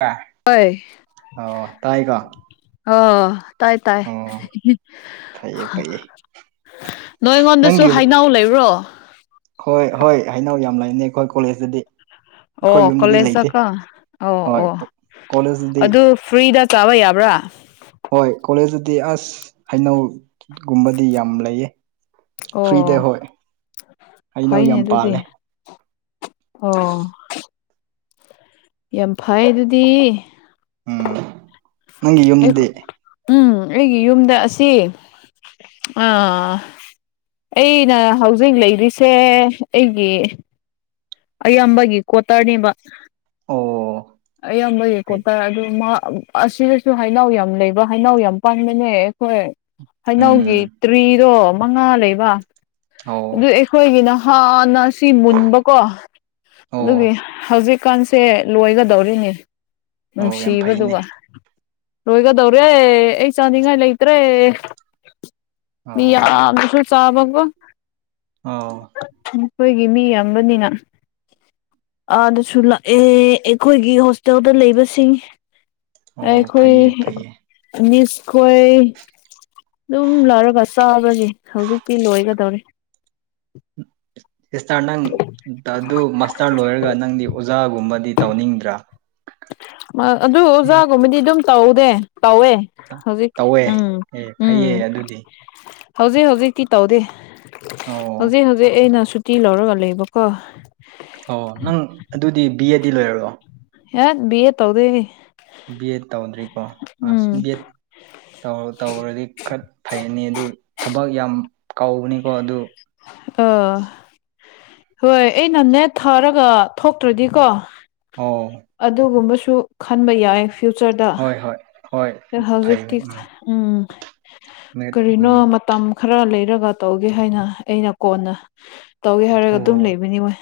[unintelligible] ꯍꯣꯏ ꯑꫭ ꯇꯥꯏꯔꫭ ꯑꯣ ꯇꯥꯏ ꯇꯥꯏ ꯐꯩꯌꯦ ꯐꯩꯌꯦ ꯅꯣꯏ ꯅꯪꯒꯤ ꯑꯩꯉꯣꯟꯗꯁꯨ ꯍꯩꯅꯎ ꯂꯩꯕ꯭ꯔꯣ ꯍꯣꯏ ꯍꯣꯏ ꯍꯩꯅꯎ ꯌꯥꯝ ꯂꯥꯏꯅꯦ ꯑꯩꯈꯣꯏ ꯀꯣꯂꯦꯖꯇꯗꯤ ꯑꯣ ꯑꯩꯈꯣꯏ ꯌꯨꯝꯗꯗꯤ ꯂꯩꯇꯦ ꯀꯣꯂꯦꯖꯗꯀ ꯑꯣ ꯍꯣꯏ ꯑꯣ ꯀꯣꯂꯦꯖꯇꯗꯤ ꯑꯗꯨ ꯐ꯭ꯔꯤꯗ ꯆꯥꯕ ꯌꯥꯕ꯭ꯔꯥ ꯍꯣꯏ ꯀꯣꯂꯦꯖꯇꯗꯤ ꯑꯁ ꯍꯩꯅꯎꯒꯨꯝꯕꯗꯤ ꯌꯥꯝ ꯂꯩꯌꯦ ꯐ꯭ꯔꯤꯗ ꯑꯣ ꯍꯣꯏ ꯍꯩꯅꯎ ꯐꯩꯅꯦ ꯌꯥꯝ ꯑꯗꯨꯗꯤ ꯄꯥꯜꯂꯦ ꯑꯣ ꯌꯥꯝ ꯐꯩ ꯑꯗꯨꯗꯤ ꯎꯝ ꯅꯪꯒꯤ ꯑꯩꯈꯣ ꯌꯨꯝꯗꯗꯤ ꯎꯝ ꯑꯩꯒꯤ ꯌꯨꯝꯗ ꯑꯁꯤ ꯑꯥ ꯑꯩꯅ ꯍꯧꯖꯤꯛ ꯂꯩꯔꯤꯁꯦ ꯑꯩꯒꯤ ꯑꯌꯥꯝꯕꯒꯤ ꯀꯣꯇꯔꯅꯦꯕ ꯑꯣ ꯑꯌꯥꯝꯕꯒꯤ ꯐꯩ ꯀꯣꯇꯔ ꯑꯗꯨ ꯃꯥ ꯑꯁꯤꯗꯁꯨ ꯍꯩꯅꯎ ꯌꯥꯝ ꯂꯩꯕ ꯍꯩꯅꯎ ꯌꯥꯝ ꯄꯥꯟꯕꯅꯦ ꯍꯣꯏ ꯍꯩꯅꯧꯒꯤ ꯎꯝ ꯇ꯭ꯔꯤꯗꯣ ꯃꯉꯥ ꯂꯩꯕ ꯑꯣ ꯑꯗꯨꯏ ꯑꯩꯈꯣꯏꯒꯤꯅ ꯍꯥꯟꯅ ꯑꯁꯤ ꯃꯨꯟꯕꯀꯣ ꯑꯣ ꯑꯗꯨꯒꯤ ꯍꯧꯖꯤꯛꯀꯥꯟꯁꯦ ꯂꯣꯏꯒꯗꯧꯔꯤꯅꯤ ꯑꯣ ꯌꯥꯝ ꯐꯩꯅꯦ ꯅꯨꯡꯁꯤꯕꯗꯨꯒ ꯂꯣꯏꯒꯗꯧꯔꯦ ꯑꯩ ꯆꯥꯅꯤꯡꯉꯥꯏ ꯂꯩꯇ꯭ꯔꯦ ꯃꯤ ꯑꯣ ꯌꯥꯝꯅꯁꯨ ꯆꯥꯕꯀꯣ ꯑꯥꯎ ꯅꯈꯣꯏꯒꯤ ꯃꯤ ꯌꯥꯝꯕꯅꯤꯅ ꯑꯗꯥꯁꯨ ꯂꯥꯛ ꯑꯦ ꯑꯩꯈꯣꯏꯒꯤ ꯍꯣꯁꯇꯦꯜꯗ ꯂꯩꯕꯁꯤꯡ ꯑꯣ ꯑꯩꯈꯣꯏ ꯐꯩꯌꯦ ꯐꯩꯌꯦ ꯃꯤꯁꯈꯣꯏ ꯑꯗꯨꯝ ꯂꯧꯔꯒ ꯆꯥꯕꯒꯤ ꯍꯧꯖꯤꯛꯇꯤ ꯂꯣꯏꯒꯗꯧꯔꯤꯦ ꯁꯤꯁꯇꯔ ꯅꯪ ꯑꯗꯨ ꯃꯥꯁꯇꯔ ꯂꯣꯏꯔꯒ ꯅꯪꯗꯤ ꯑꯣꯖꯥꯒꯨꯝꯕꯗꯤ ꯇꯧꯅꯤꯡꯗ꯭ꯔꯥ ꯑꯗꯨ ꯑꯣꯖꯥꯒꯨꯝꯕꯗꯤ ꯑꯗꯨꯝ ꯇꯧꯗꯦ ꯇꯧꯋꯦ ꯍꯧꯖꯤꯛ ꯇꯧꯋꯦ ꯎꯝ ꯑꯦ ꯎꯝ ꯐꯩꯌꯦ ꯑꯗꯨꯗꯤ ꯍꯧꯖꯤꯛ ꯍꯧꯖꯤꯛꯇꯤ ꯇꯧꯔꯤꯦ ꯑꯣ ꯍꯧꯖꯤꯛ ꯍꯧꯖꯤꯛ ꯑꯩꯅ ꯇꯜ ꯍꯔ ꯂꯩꯕ ꯀꯣ ꯑꯣ ꯅꯪ ꯑꯗꯨꯗꯤ ꯕꯤ ꯑꯦꯗꯤ ꯂꯣꯏꯔꯣ ꯍ ꯕꯤ ꯑꯦ ꯇꯧꯗꯦ ꯕꯤ ꯑꯦꯠ ꯇꯧꯗ꯭ꯔꯤꯀꯣ ꯑꯁ ꯎꯝ ꯕꯤ ꯑꯦꯠ ꯧꯔ ꯇꯧꯔꯗꯤ ꯈꯔ ꯐꯩꯅꯤ ꯑꯗꯨ ꯊꯕꯛ ꯌꯥꯝ ꯀꯅꯤꯀꯣ ꯑꯗꯨ ꯑꯥ ꯍꯣꯏ ꯑꯩꯅ ꯅꯦꯠ ꯊꯥꯔꯒ ꯊꯣꯛꯇ꯭ꯔꯗꯤꯀꯣ ꯑꯣ ꯑꯗꯨꯒꯨꯝꯕꯁꯨ ꯈꯟꯕ ꯌꯥꯏ ꯐ꯭ꯌꯨꯆꯔꯗ ꯍꯣꯏ ꯍꯣꯏ ꯍꯣꯏ ꯐꯩ ꯍꯧꯖꯤꯛꯇꯤ ꯎꯝ ꯎꯝ ꯅꯦꯠ ꯎꯝ ꯀꯔꯤꯅꯣ ꯃꯇꯝ ꯈꯔ ꯂꯩꯔꯒ ꯇꯧꯒꯦ ꯍꯥꯏꯅ ꯑꯩꯅ ꯀꯣꯟꯅ ꯇꯧꯒꯦ ꯍꯥꯏꯔꯒ ꯑꯗꯨꯝ ꯑꯣ ꯂꯩꯕꯅꯤ ꯃꯣꯏ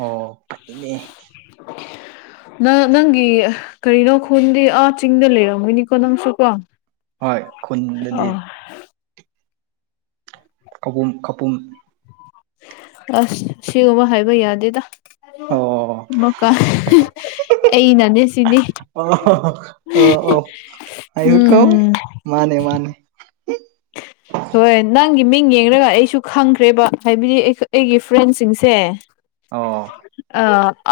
ꯑꯣ ꯐꯩꯅꯦ ꯅꯪ ꯅꯪꯒꯤ ꯀꯔꯤꯅꯣ ꯈꯨꯜꯗꯤ ꯑꯥ ꯆꯤꯡꯗ ꯂꯩꯔ ꯅꯤ ꯀꯣ ꯅꯪꯁꯨꯀꯣ ꯍꯣꯏ ꯈꯨꯟꯗꯗꯤ ꯀꯕꯨꯝ ꯈꯄꯨꯝ ꯑꯁ ꯁꯤꯒꯨꯝꯕ ꯍꯥꯏꯕ ꯌꯥꯗꯦꯗ ꯑꯣ ꯃꯀ ꯑꯩ ꯏ ꯅꯅꯦ ꯁꯗꯤ ꯑꯣ ꯑꯣ ꯑꯣ ꯑꯩꯁꯨ ꯀꯧꯋꯦ ꯎꯝ ꯃꯥꯅꯦ ꯃꯥꯅꯦ UNINTELLIGIBLE ꯍꯣꯏ ꯅꯪꯒꯤ ꯃꯤꯡ ꯌꯦꯡꯂꯡꯒ ꯑꯩꯁꯨ ꯈꯪꯈ꯭ꯔꯦꯕ ꯍꯥꯏꯕꯗꯤ ꯑꯩꯒꯤ ꯐ꯭ꯔꯦꯟꯁꯤꯡꯁꯦ ꯑꯣ ꯑ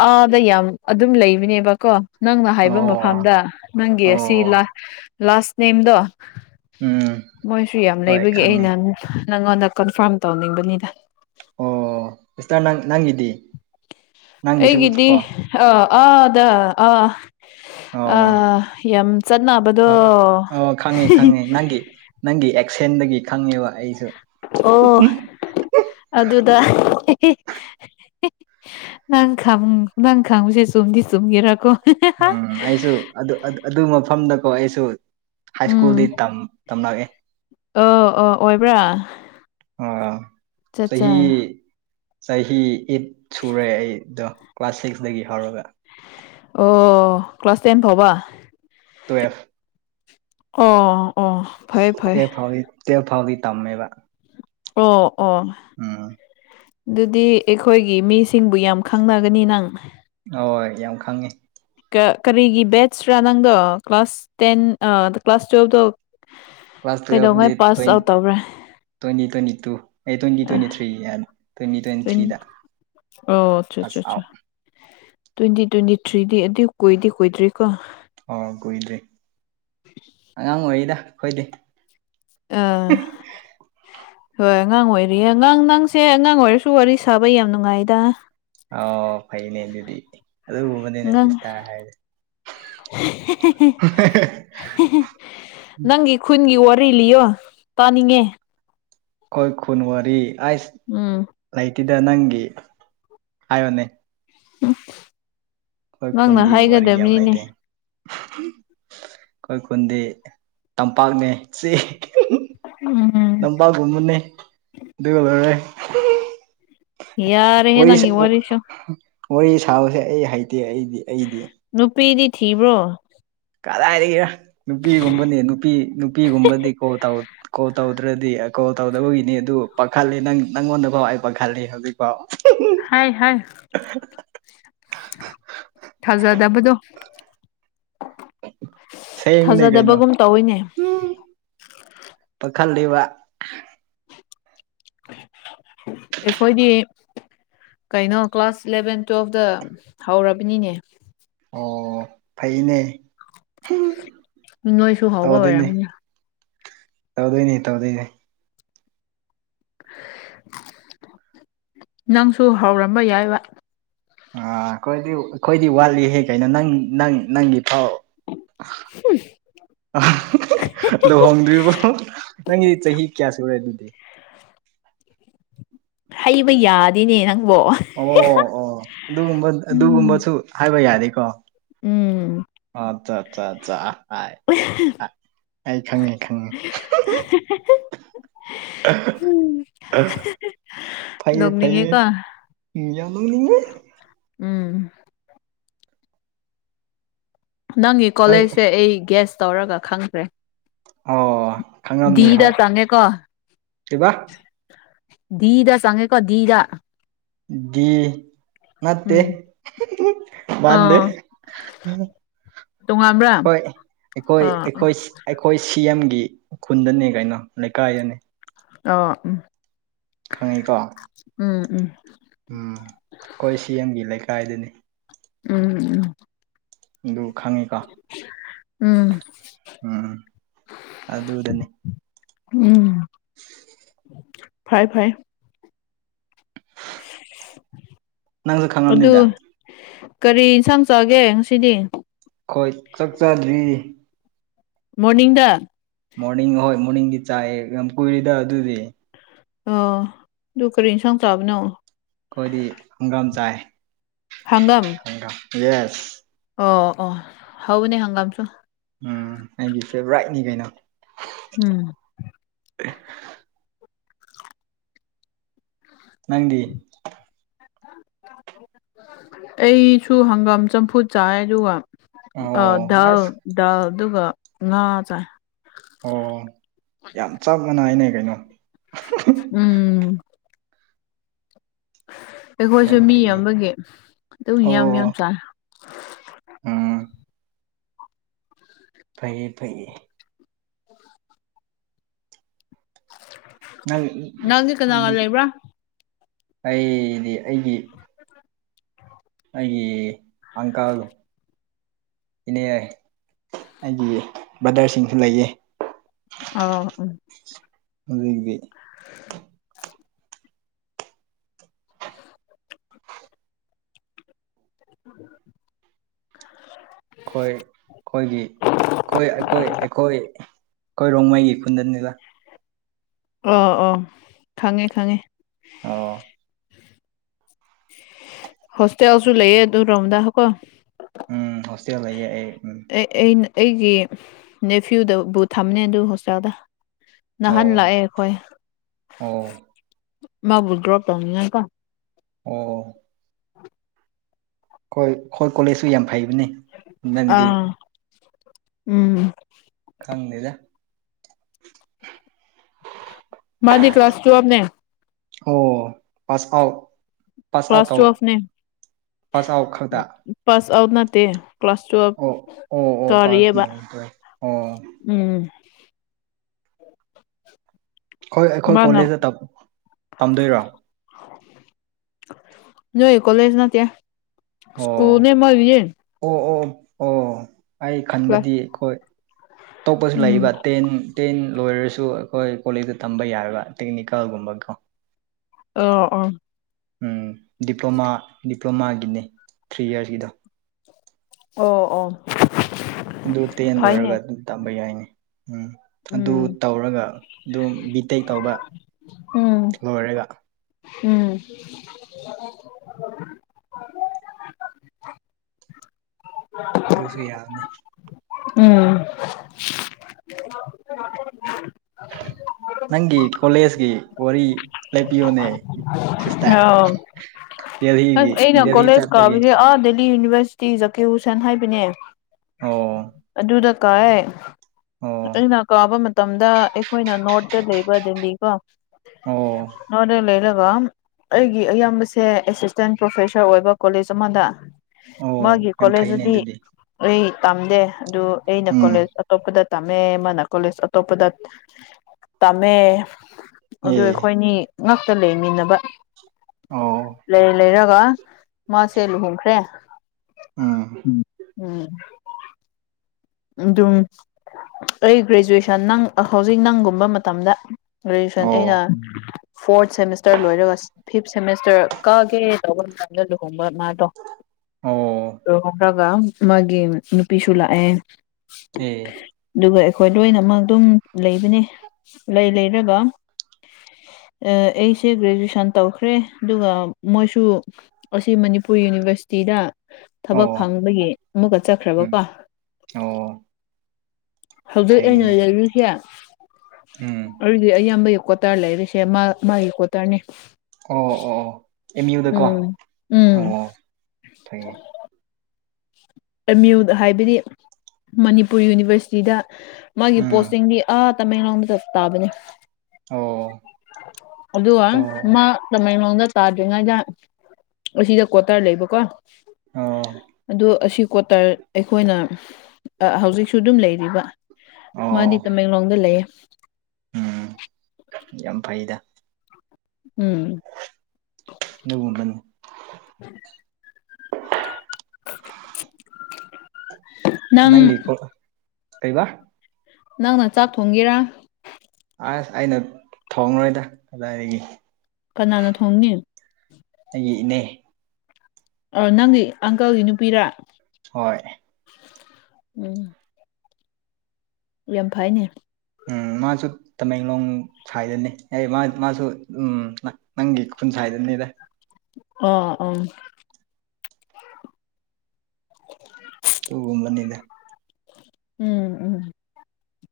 ꯑꯥꯗ ꯌꯥꯝ ꯑꯗꯨꯝ ꯂꯩꯕꯅꯦꯕꯀꯣ ꯅꯪꯅ ꯍꯥꯏꯕ ꯃ ꯑꯣ ꯐꯥꯝꯗ ꯅꯪꯒꯤ ꯑꯁꯤ ꯑꯣ ꯂꯥꯁ ꯅꯦꯝꯗꯣ ꯎꯝ ꯃꯣꯏꯁꯨ ꯌꯥꯝ ꯍꯣꯏ ꯂꯩꯕꯒꯤ ꯈꯪꯉꯦ ꯑꯩꯅ ꯅꯪꯉꯣꯟꯗ ꯀꯟꯐꯥꯔꯝ ꯇꯧꯅꯤꯡꯕꯅꯤꯗ ꯑꯣ ꯁꯇꯥꯥꯔ ꯅꯪ ꯅꯪꯒꯤꯗꯤ ꯅꯪꯒꯤꯁꯨ ꯍꯩꯒꯗꯗꯤ ꯀꯣ ꯑ ꯑꯗ ꯑ ꯑ ꯑꯣ ꯌꯥꯝ ꯆꯠꯅꯕꯗꯣ ꯑꯣ ꯈꯪꯉꯦ ꯈꯪꯉꯦ ꯅꯪꯒꯤ ꯅꯪꯒꯤ ꯑꯦꯛꯁꯦꯟꯗꯒꯤ ꯈꯪꯉꯦꯕ ꯑꯩꯁꯨ ꯑꯣ ꯑꯗꯨꯗ ꯅꯪ ꯈ ꯅꯪ ꯈꯪꯕꯁꯦ ꯆꯨꯝꯗꯤ ꯆꯨꯝꯒꯦꯔꯥꯀꯣ ꯎꯝ ꯑꯩꯁꯨ ꯑꯗꯨ ꯑꯗꯨ ꯃꯐꯝꯗꯀꯣ ꯑꯩꯁꯨ ꯍꯥꯏ ꯁ꯭ꯀꯨꯜꯗꯤ ꯎꯝ ꯇꯝꯂꯑꯦ ꯑꯣ ꯑꯣ ꯑꯣꯏꯕ꯭ꯔꯥ ꯑꯥ ꯆꯍꯤꯍꯤ ꯆꯠꯆꯥ ꯆꯍꯤ ꯏꯠ ꯁꯨꯔꯦ ꯑꯩꯗꯣ ꯀ꯭ꯂꯥꯁ ꯁꯤꯛꯁꯇꯒꯤ ꯍꯧꯔꯒ ꯑꯣ ꯀ꯭ꯂꯥꯁ ꯇꯦꯟ ꯐꯥꯎꯕ ꯇꯨꯋꯌꯦꯜꯞ ꯑꯣ ꯑꯣ ꯐꯩ ꯐꯩ ꯀꯦ ꯐ ꯇꯦ ꯐꯕꯤ ꯇꯃꯕ ꯑꯣ ꯑꯣ ꯎꯝ ꯑꯗꯨꯗꯤ ꯑꯩꯈꯣꯏꯒꯤ ꯃꯤꯁꯤꯡꯕꯨ ꯌꯥꯝ ꯈꯪꯅꯒꯅꯤ ꯅꯪ ꯍꯣꯏ ꯌꯥꯝ ꯈꯪꯉꯦ꯫ ꯀꯔꯤꯒꯤ ꯕꯦꯠꯁꯔꯥ ꯅꯪꯗꯣ ꯀ꯭ꯂꯥꯁ ꯇꯦꯟ ꯀ꯭ꯂꯥꯁ ꯇꯨꯌꯦꯜꯞꯇꯣ ꯀ꯭ꯂꯥꯁ ꯇꯨ꯭ꯋꯦꯟ ꯀꯩꯗꯧꯉꯩ ꯄꯥꯁ ꯑꯥꯎꯠ ꯇ꯭ꯋꯦꯟꯇꯤ ꯇꯧꯕ꯭ꯔꯥ ꯇ twenty twenty three. Twenty twenty ꯊ꯭ꯔꯤꯗ ꯑꯣ ꯑꯆꯥ ꯑꯆꯥ ꯄꯥꯁ ꯑꯆꯥ ꯑꯥꯎꯠ ꯇ꯭ꯋꯦꯟꯇꯤ ꯇ꯭ꯋꯦꯟꯇꯤ ꯊ꯭ꯔꯤꯗꯤ ꯑꯗꯨ ꯀꯨꯏꯗꯦ ꯀꯨꯗ꯭ꯔꯤꯀꯣ ꯑ ꯀꯣꯏꯗꯔꯤ꯫ ꯑꯉꯥꯡ ꯑꯣꯏꯔꯤꯗ ꯑꯩꯈꯣꯏꯗꯤ꯫ ꯑꯥ ꯍꯣꯏ ꯑꯉꯥꯡ ꯑꯣꯏꯔꯤꯌꯦ ꯑꯉꯥꯡ ꯅꯪꯁꯦ ꯑꯉꯥꯡ ꯑꯣꯏꯔꯁꯨ ꯋꯥꯔꯤ ꯁꯥꯕ ꯌꯥꯝ ꯅꯨꯡꯉꯥꯏꯗ ꯑ ꯐꯅꯦ ꯑꯗꯨꯗꯤ ꯑꯗꯨꯕꯨ ꯅꯪ ꯅꯪꯒꯤ ꯈꯨꯟꯒꯤ ꯋꯥꯔꯤ ꯂꯤꯌꯣ ꯇꯥꯅꯤꯡꯉꯦ꯫ ꯀꯣꯏ ꯈꯨꯨꯟꯋꯥꯔꯤ ꯑꯁ ꯎꯝ ꯂꯩꯇꯤꯗ ꯅꯪꯒꯤ ꯍꯥꯏꯌꯅꯦ꯫ ꯎꯝ ꯍꯣꯏ ꯈꯨꯟꯗꯤ ꯋꯥꯔꯤ ꯌꯥꯝ ꯂꯩꯇꯦ꯫ ꯑꯩꯈꯣꯏ ꯈꯨꯟꯗꯤ ꯇꯝꯄꯥꯛꯅꯦ ꯆꯦ ꯎꯝ ꯄꯥꯒꯨꯟꯕꯅꯤ ꯗꯗꯨꯀꯂꯔ ꯌꯥꯔꯦꯍꯦ ꯅꯪꯒꯤ ꯋꯥꯔꯤꯁꯨ ꯋꯥꯔꯤ ꯁꯥꯕꯁꯦ ꯑꯩ ꯍꯩꯇꯦ ꯑꯩꯗꯤ ꯑꯩꯗꯤ ꯅꯨꯄꯤꯗꯤ ꯊꯤꯕ꯭ꯔꯣ ꯀꯗꯥꯏꯗꯒꯤꯔ ꯅꯨꯄꯤꯒꯨꯝꯕꯅꯤ ꯅꯨꯄꯤ ꯅꯨꯄꯤꯒꯨꯝꯕꯗꯤ ꯀꯣ ꯇꯧ ꯀꯣꯜ ꯇꯧꯗ꯭ꯔꯗꯤ ꯀꯣꯜ ꯇꯧꯗꯕꯒꯤꯅꯤ ꯑꯗꯨ ꯄꯥꯈꯠꯜꯂꯤ ꯅꯪ ꯅꯪꯉꯣꯟꯗ ꯐꯥꯎ ꯑꯩ ꯄꯥꯈꯠꯜꯂꯤ ꯍꯧꯖꯤꯛ ꯍꯥꯏ ꯍꯥꯏ ꯊꯥꯖꯗꯕꯗꯣ ꯁꯌꯦꯡꯅꯦ ꯀꯩꯅꯣ ꯊꯥꯖꯗꯕꯒꯨꯝ ꯇꯧꯋꯤꯅꯦ ꯄꯥꯈꯜ ꯂꯩꯕ ꯑꯩꯈꯣꯏꯗꯤ꯫ ꯀꯩꯅꯣ ꯀ꯭ꯂꯥꯁ ꯏꯂꯚꯦꯟ ꯇꯨꯌꯦꯦꯜꯐꯇ ꯍꯧꯔꯕꯅꯤꯅꯦ꯫ ꯑꯣ ꯐꯩꯅꯦ꯫ ꯅꯣꯏꯁꯨ ꯍꯥꯎꯕ ꯑꯣꯏꯔꯝꯅ ꯇꯧꯗꯣꯏꯅꯤ ꯇꯧꯗꯣꯏꯅꯤ ꯅꯪꯁꯨ ꯍꯧꯔꯝꯕ ꯌꯥꯏꯕ ꯑ ꯑꯩꯈꯣꯏꯗꯤ ꯑꯩꯈꯣꯏꯗꯤ ꯋꯥꯠꯂꯤꯍꯦ ꯀꯩꯅꯣ ꯅꯪ ꯅꯪ ꯅꯪꯒꯤ ꯊꯥꯎ ꯂꯨꯍꯣꯡꯗ꯭ꯔꯤꯕꯣ ꯅꯪꯒꯤ ꯆꯍꯤ ꯀꯌꯥ ꯁꯨꯔꯦ ꯑꯗꯨꯗꯤ ꯍꯩꯕ ꯌꯥꯗꯤꯅꯦ ꯅꯪꯕꯣ ꯑꯣ ꯑꯣ ꯑꯗꯨꯒꯨꯝꯕ ꯑꯗꯨꯒꯨꯝꯕꯁꯨ ꯍꯥꯏꯕ ꯌꯥꯅꯤꯀꯣ ꯎꯝ ꯑꯠꯆꯥ ꯑꯠꯆꯥ ꯑꯠ ꯍꯥꯏ ꯑꯩ ꯈꯪꯉꯦ ꯈꯪꯉꯦ꯫ ꯐꯩꯌꯦ ꯐꯩꯌꯦ ꯅꯣꯛꯅꯤꯡꯉꯦꯀꯣ ꯃꯤ ꯌꯥꯝ ꯅꫭꯛꯅꯤꯡꯉꯦ꯫ ꯎꯝ ꯅꯪꯒꯤ ꯅꯣꯏ ꯀꯣꯂꯦꯖꯁꯦ ꯑꯩ ꯒꯦꯁ ꯇꯧꯔꯒ ꯈꯪ ꯈꯔꯦ꯫ ꯑꯣ ꯈꯪꯉꯝꯅꯤ ꯗꯤꯏꯗ ꯍꯣꯏ ꯆꯉꯦ ꯀꯣ꯫ ꯀꯩꯕꯥ ꯗꯤꯏꯗ ꯆꯉꯦꯀꫭ ꯗꯤꯏꯗ꯫ ꯗꯤꯏ ꯅꯠꯇꯦ ꯎꯝ ꯃꯥꯟꯗꯦ꯫ ꯑꯥ ꯇꯣꯉꯥꯟꯕ꯭ꯔꯥ ꯍꯣꯏ ꯑꯩꯈꯣꯏ ꯑꯥ ꯑꯩꯈꯣꯏ ꯑꯩꯈꯣꯏ ꯁꯤ ꯑꯦꯝꯒꯤ ꯈꯨꯟꯗꯅꯦ ꯀꯩꯅꯣ ꯂꯩꯀꯥꯏꯗꯅꯦ꯫ ꯑꯣ ꯎꯝ ꯈꯪꯉꯤꯀꯣ ꯎꯝ ꯎꯝ ꯎꯝ ꯑꯩꯈꯣꯏ ꯁꯤ ꯑꯦꯝꯒꯤ ꯂꯩꯀꯥꯏꯗꯅꯤ ꯎꯝ ꯎꯝ ꯑꯗꯨ ꯈꯪꯉꯤꯀꯣ ꯎꯝ ꯎꯝ ꯑꯗꯨ ꯑꯗꯨꯗꯅꯤꯦ ꯎꯝ ꯐꯥꯏ ꯐꯥꯏ ꯅꯪꯁꯨ ꯑꯗꯨ ꯈꯪꯉꯝꯅꯤꯗ ꯀꯔꯤ ꯏꯟꯁꯥꯡ ꯆꯥꯒꯦ ꯉꯁꯤꯗꯤ ꯑꯩꯣꯏ ꯆꯥꯛꯆꯗ꯭ꯔꯤ ꯃꯣꯔꯅꯤꯡꯗ ꯃꯣꯔꯅꯤꯡ ꯍꯍꯣꯏ ꯃꯣꯔꯅꯤꯡꯗꯤ ꯆꯥꯛꯑ ꯌꯥꯝ ꯀꯨꯏꯔꯤꯗ ꯑꯗꯨꯗꯤ ꯑꯣ ꯑꯗꯨ ꯀꯔꯤ ꯏꯟꯁꯥꯡ ꯆꯥꯕꯅꯣ ꯑꯩꯈꯣꯏꯗꯤ ꯍꯪꯒꯥꯝ ꯆꯥꯏ ꯍꯪꯒꯥꯝ ꯌꯦꯁ ꯑꯣ ꯑꯣ ꯍꯅꯦ ꯍꯪꯒꯥꯝꯁꯨ ꯎꯝ ꯑꯩꯒꯤ ꯐꯦꯕꯣꯔꯥꯏꯠꯅꯤ ꯀꯩꯅꯣ ꯎꯝ ꯅꯪꯗꯤ ꯑꯩꯁꯨ ꯍꯪꯒꯥꯝ ꯆꯝꯐꯨꯠ ꯆꯥꯏ ꯑꯗꯨꯒ ꯑꯣ ꯑ ꯗꯥꯜ ꯑꯁ ꯗꯥꯜ ꯑꯗꯨꯒ ꯉꯥ ꯆ ꯑꯣ ꯌꯥꯝ ꯆꯞ ꯃꯥꯟꯅꯏꯅꯦ ꯀꯩꯅꯣ ꯎꯝ ꯑꯩꯈꯣꯏꯁꯨ ꯌꯥꯝ ꯃꯤ ꯐꯩꯌꯦ ꯑꯃꯒꯤ ꯑꯗꯨꯝ ꯑꯣ ꯌꯥꯝ ꯌꯥꯝ ꯆꯥ ꯎꯝ ꯐꯩꯌꯦ ꯐꯩꯌꯦ ꯅꯪ ꯅꯪꯗꯤ ꯎꯝ ꯀꯅꯥꯒ ꯂꯩꯕ꯭ꯔꯥ ꯑꯩꯗꯤ ꯑꯩꯒꯤ ꯑꯩꯒꯤ ꯑꯪꯀꯜ ꯏꯅꯦ ꯑꯩꯒꯤ ꯕ꯭ꯔꯗꯔꯁꯤꯡꯁꯨ ꯂꯩꯌꯦ ꯑ ꯎ ꯑꯗꯨꯗꯒꯤꯗꯤ ꯎꯝ ꯎ ꯑꯩꯈꯣꯏ ꯑꯩꯈꯣꯏꯒꯤ ꯑꯩꯈꯣꯏ ꯑꯩꯈꯣꯏ ꯑꯩꯈꯣꯏ ꯑꯩꯈꯣꯏꯔꯣꯡꯃꯩꯒꯤ ꯈꯨꯟꯗꯅꯤꯗ ꯑ ꯑꯥ ꯈꯪꯉꯦ ꯈꯪꯉꯦ ꯑꯣ ꯍꯣꯁꯇꯦꯜꯁꯨ ꯂꯩꯌꯦ ꯑꯗꯨ ꯔꯣꯝꯗ ꯍꯥꯀꯣ ꯎꯝ ꯍꯣꯁꯇꯦꯜ ꯂꯩꯌꯦ ꯑꯩ ꯎꯝ ꯑꯩ ꯑꯩꯅ ꯑꯩꯒꯤ ꯅꯦꯐ꯭ꯤꯌꯨꯗꯕꯨ ꯊꯝꯅꯦ ꯑꯗꯨ ꯍꯣꯁꯇꯦꯜꯗ ꯑꯣ ꯅꯥꯍꯟ ꯂꯥꯛꯑꯦ ꯑꯩꯈꯣꯏ ꯑꯣ ꯃꯥꯕꯨ ꯗ꯭ꯔꯣꯞ ꯇꯧꯅꯤꯡꯉꯀꯣ ꯑꯣ ꯍꯣꯏ ꯑꯩꯈꯣꯏ ꯀꯣꯂꯦꯖꯁꯨ ꯌꯥꯝ ꯐꯩꯕꯅꯤ ꯑꯥ ꯎꯝ ꯈꯪꯅꯤꯂ ꯃꯥꯗꯤ ꯀ꯭ꯂꯥꯁ ꯇꯨꯑꯕꯅꯦ ꯑꯣ pass out pass out class ꯑꯥꯎ ꯇꯨꯋꯦꯜꯐꯅꯦ ꯄꯥꯁ ꯑꯥꯎꯠ ꯈꯛꯇ ꯄꯥꯁ ꯑꯥꯎꯠ ꯅꯠꯇꯦ ꯀ꯭ꯂꯥꯁ ꯇꯨꯋꯦꯜꯕ ꯑꯣ ꯑꯣ ꯑꯣ ꯇꯥꯔꯤꯑꯕ ꯄꯥꯁ ꯑꯣ ꯎꯝ ꯍꯣꯏ ꯑꯩꯈꯣꯏ ꯃꯥꯅ ꯀꯣꯂꯦꯖꯇ ꯇꯝꯗꯣꯏꯔꯣ ꯌꯥꯣꯏ ꯀꯣꯂꯖ ꯅ ꯇ ꯑꯣ ꯁ꯭ꯀꯨꯜꯅꯦ ꯃ ꯑꯣ ꯑꯣ ꯑꯣ ꯑꯩ ꯀ꯭ꯂꯥꯁ ꯈꯟꯕꯗꯤ ꯑꯩꯈꯣꯏ ꯑꯇꯣꯞꯄꯁꯨ ꯎꯝ ꯂꯩꯕ ꯇꯦꯟ ꯇꯦꯟ ꯂꯣꯏꯔꯁꯨ ꯑꯩꯈꯣꯏ ꯀꯣꯂꯦꯖꯇ ꯇꯝꯕ ꯌꯥꯥꯏꯕ ꯇꯦꯛꯅꯤꯀꯜꯒꯨꯝꯕꯀꯣ ꯑ ꯑꯣ ꯎꯝ ꯗꯤꯄ꯭ꯂꯣꯃꯥ ꯗꯤꯄ꯭ꯂꯣꯃꯥꯒꯤꯅꯦ ꯊ꯭ꯔꯤ ꯏꯔꯁꯀꯤꯗꯣ ꯑꯣ ꯑꯣ ꯑꯗꯨ ꯇꯦꯟ ꯐꯩꯅꯦ ꯂꯣꯏꯔꯒ ꯑꯗꯨꯝ ꯇꯥꯝꯕ ꯌꯥꯏꯅꯤ ꯎꯝ ꯑꯗꯨ ꯎꯝ ꯇꯧꯔꯒ ꯑꯗꯨꯝ ꯕꯤ ꯇꯦꯛ ꯇꯧꯕ ꯎꯝ ꯂꯣꯏꯔꯒ ꯎꯝ ꯎ [unintelligible] ꯑꯗꯨꯁꯨ ꯌꯥꯕꯅꯤ ꯎꯝ ꯅꯪꯒꯤ ꯀꯣꯂꯦꯖꯀꯤ ꯋꯥꯔꯤ ꯂꯦꯞꯄꯤꯌꯣꯅꯦ ꯑꯧ ꯑꯩꯅ ꯗꯦꯜꯍꯤ ꯀꯣꯂꯦꯖꯁ ꯆꯠꯄꯒꯤ ꯀꯥꯕꯤꯗꯤ ꯑꯥ ꯗꯤꯜ ꯗꯤꯂꯤ ꯌꯨꯅꯤꯚꯔꯁꯤꯇꯤ ꯖꯥꯀꯤꯌꯨꯁꯟ ꯍꯥꯏꯕꯅꯦ ꯑꯣ ꯑꯗꯨꯗ ꯀꯌ‌ꯦ ꯑꯣ ꯑꯩꯅ ꯀꯥꯕ ꯃꯇꯝꯗ ꯑꯩꯈꯣꯏꯅ ꯅꯣꯔꯠꯇ ꯂꯩꯕ ꯗꯦꯜꯂꯤ ꯀꯣ ꯑꯣ ꯅꫭꯔꯠꯗ ꯂꯩꯔꯒ ꯑꯩꯒꯤ ꯑꯌꯥꯝꯕꯁꯦꯁꯤ ꯑꯁꯤꯁ ꯇꯦꯟ ꯄ꯭ꯔꯣꯐꯦꯁꯔ ꯑꯣꯏꯕ ꯀꯣꯂꯦꯖ ꯑꯃꯗ ꯑꯣ ꯃꯥꯒꯤ ꯌꯥꯝ ꯐꯩꯅꯦ ꯀꯣꯂꯦꯖꯇꯗꯤ ꯑꯗꯨꯗꯤ ꯑꯩ ꯇꯝꯗꯦ ꯑꯗꯨ ꯑꯩꯅ ꯎꯝ ꯀꯣꯂꯦꯖ ꯑꯇꯣꯞꯄꯗ ꯇꯝꯃꯦ ꯃꯅꯥ ꯀꯣꯂꯦꯖ ꯑꯇꯣꯞꯄꯗ ꯇꯝꯃꯦ ꯑꯗꯨ ꯑꯦ ꯑꯩꯈꯣꯏꯅꯤ ꯉꯛꯇ ꯂꯩꯃꯤꯟꯅꯕ ꯑꯣ ꯂꯩ ꯂꯩꯔꯒ ꯃꯥꯁꯦ ꯂꯨꯍꯣꯡꯈ꯭ꯔꯦ ꯎꯝ ꯎꯝ ꯑꯗꯨꯝ ꯑꯩ ꯒ꯭ꯔꯦꯖꯨꯑꯦꯁꯟ ꯅꯪ ꯍꯧꯖꯤꯛ ꯅꯪꯒꯨꯝꯕ ꯃꯇꯝꯗ ꯒ꯭ꯔꯦꯖꯨꯌꯦꯁꯟ ꯑꯩꯅ ꯑꯣ ꯐꯣꯔꯠ ꯁꯦꯃꯤꯁꯇꯔ ꯂꯣꯏꯔꯒ ꯐꯤꯞ ꯁꯦꯃꯦꯁꯇꯔ ꯀꯥꯑꯒꯦ ꯇꯧꯕ ꯃꯇꯝꯗ ꯂꯨꯍꯣꯡꯕ ꯃꯥꯗꯣ ꯑꯣ ꯂꯨꯍꫭꯡꯈꯔꯒ ꯃꯥꯒꯤ ꯅꯨꯄꯤꯁꯨ ꯂꯥꯛꯑꯦ ꯑꯦ ꯑꯗꯨꯒ ꯑꯩꯈꯣꯏ ꯂꯣꯏꯅꯃꯛ ꯑꯗꯨꯝ ꯂꯩꯕꯅꯤ ꯂꯩ ꯂꯩꯔꯒ ꯑꯥ ꯑꯩꯁꯦ ꯒ꯭ꯔꯦꯖꯨꯦꯁꯟ ꯇꯧꯈ꯭ꯔꯦ ꯑꯗꯨꯒ ꯃꯣꯏꯁꯨ ꯑꯁꯤ ꯃꯅꯤꯄꯨꯔ ꯌꯨꯅꯤꯚꯔꯁꯤꯇꯤꯗ ꯊꯕꯛ ꯑꯣ ꯐꯪꯕꯒꯤ ꯑꯃꯨꯛꯀ ꯆꯠꯈ꯭ꯔꯕꯀꯣ ꯎꯝ ꯑꯣ ꯍꯧꯖꯤꯛ ꯑꯩꯅ ꯐꯩꯅꯦ ꯂꯩꯔꯤꯁꯦ ꯎꯝ ꯑꯗꯨꯗꯤ ꯑꯌꯥꯝꯕꯒꯤ ꯀꫭꯠ ꯀꫭꯇꯔ ꯂꯩꯔꯤꯁꯦ ꯃꯥ ꯃꯥꯒꯤ ꯀꫭꯇꯔꯅꯤ ꯑꯣ ꯑꯣ ꯑꯣ ꯑꯦꯝ ꯌꯨꯗꯀꯣ ꯎꯝ ꯑꯣ ꯐꯩꯌ‌ꯦ ꯑ‌ꯦꯝ ꯌꯨ꯭ꯗ ꯍꯥꯏꯕꯗꯤ ꯃꯅꯤꯄꯨꯔ ꯌꯨꯅꯤꯚꯔꯁꯤꯇꯤꯗ ꯃꯥꯒꯤ ꯎꯝ ꯄꯣꯁꯇꯤꯡꯗꯤ ꯑꯥ ꯇꯃꯦꯡꯂꯣꯡꯗ ꯇꯥꯕꯅꯤ ꯑꯣ ꯑꯗꯨꯒ ꯑꯣ ꯃꯥ ꯇꯃ‌ꯦꯡ ꯂꫭꯝꯗ ꯇꯥꯗꯔꯤꯉꯩꯗ ꯑꯁꯤꯗ ꯀ꯭ꯋꯥꯇꯥꯔ ꯂꯩꯕꯀꯣ ꯑꯣ ꯑꯗꯣ ꯑꯁꯤ ꯀꯣꯇꯔ ꯑꯩꯈꯣꯏꯅ ꯍꯧꯖꯤꯛꯁꯨ ꯑꯗꯨꯝ ꯂꯩꯔꯤꯕ ꯃꯥꯗꯤ ꯑꯣ ꯇꯃꯦꯡꯂꯣꯡꯗ ꯂꯩꯌꯦ ꯎꯝ ꯌꯥꯝ ꯎꯝ ꯅꯪꯒꯨꯝꯕꯅꯤ ꯎꯝ [unintelligible] ꯅꯪ ꯀꯩꯏꯕ ꯅꯪꯅ ꯆꯥꯛ ꯊꯣꯡꯒꯦꯔꯥ ꯑꯁ ꯑꯩꯅ ꯊꯣꯡꯡꯂꯔꯣꯏꯗ ꯀꯗꯥꯏꯗꯒꯤ ꯀꯅꯥꯅ ꯊꯣꯡꯅꯤ ꯑꯩꯒꯤ ꯏꯅꯦ ꯑꫭ ꯅꯪꯒꯤ ꯑꯪꯀꯜꯒꯤ ꯅꯨꯄꯤꯔꯥ ꯍꯣꯏ ꯎꯝ ꯌꯥꯝ ꯐꯩꯅꯦ ꯎꯝ ꯃꯥꯁꯨ ꯇꯃꯦꯡꯂꯣꯡ ꯁꯥꯏꯗꯅꯤ ꯑꯩ ꯃꯥꯁꯨ ꯎꯝ ꯅꯪꯒꯤ ꯈꯨꯟ ꯁꯥꯏꯗꯅꯤꯗ ꯑꯣ ꯑꯣ ꯇꯨꯒꯨꯝꯕꯅꯤꯗ ꯎꯝ ꯎꯝ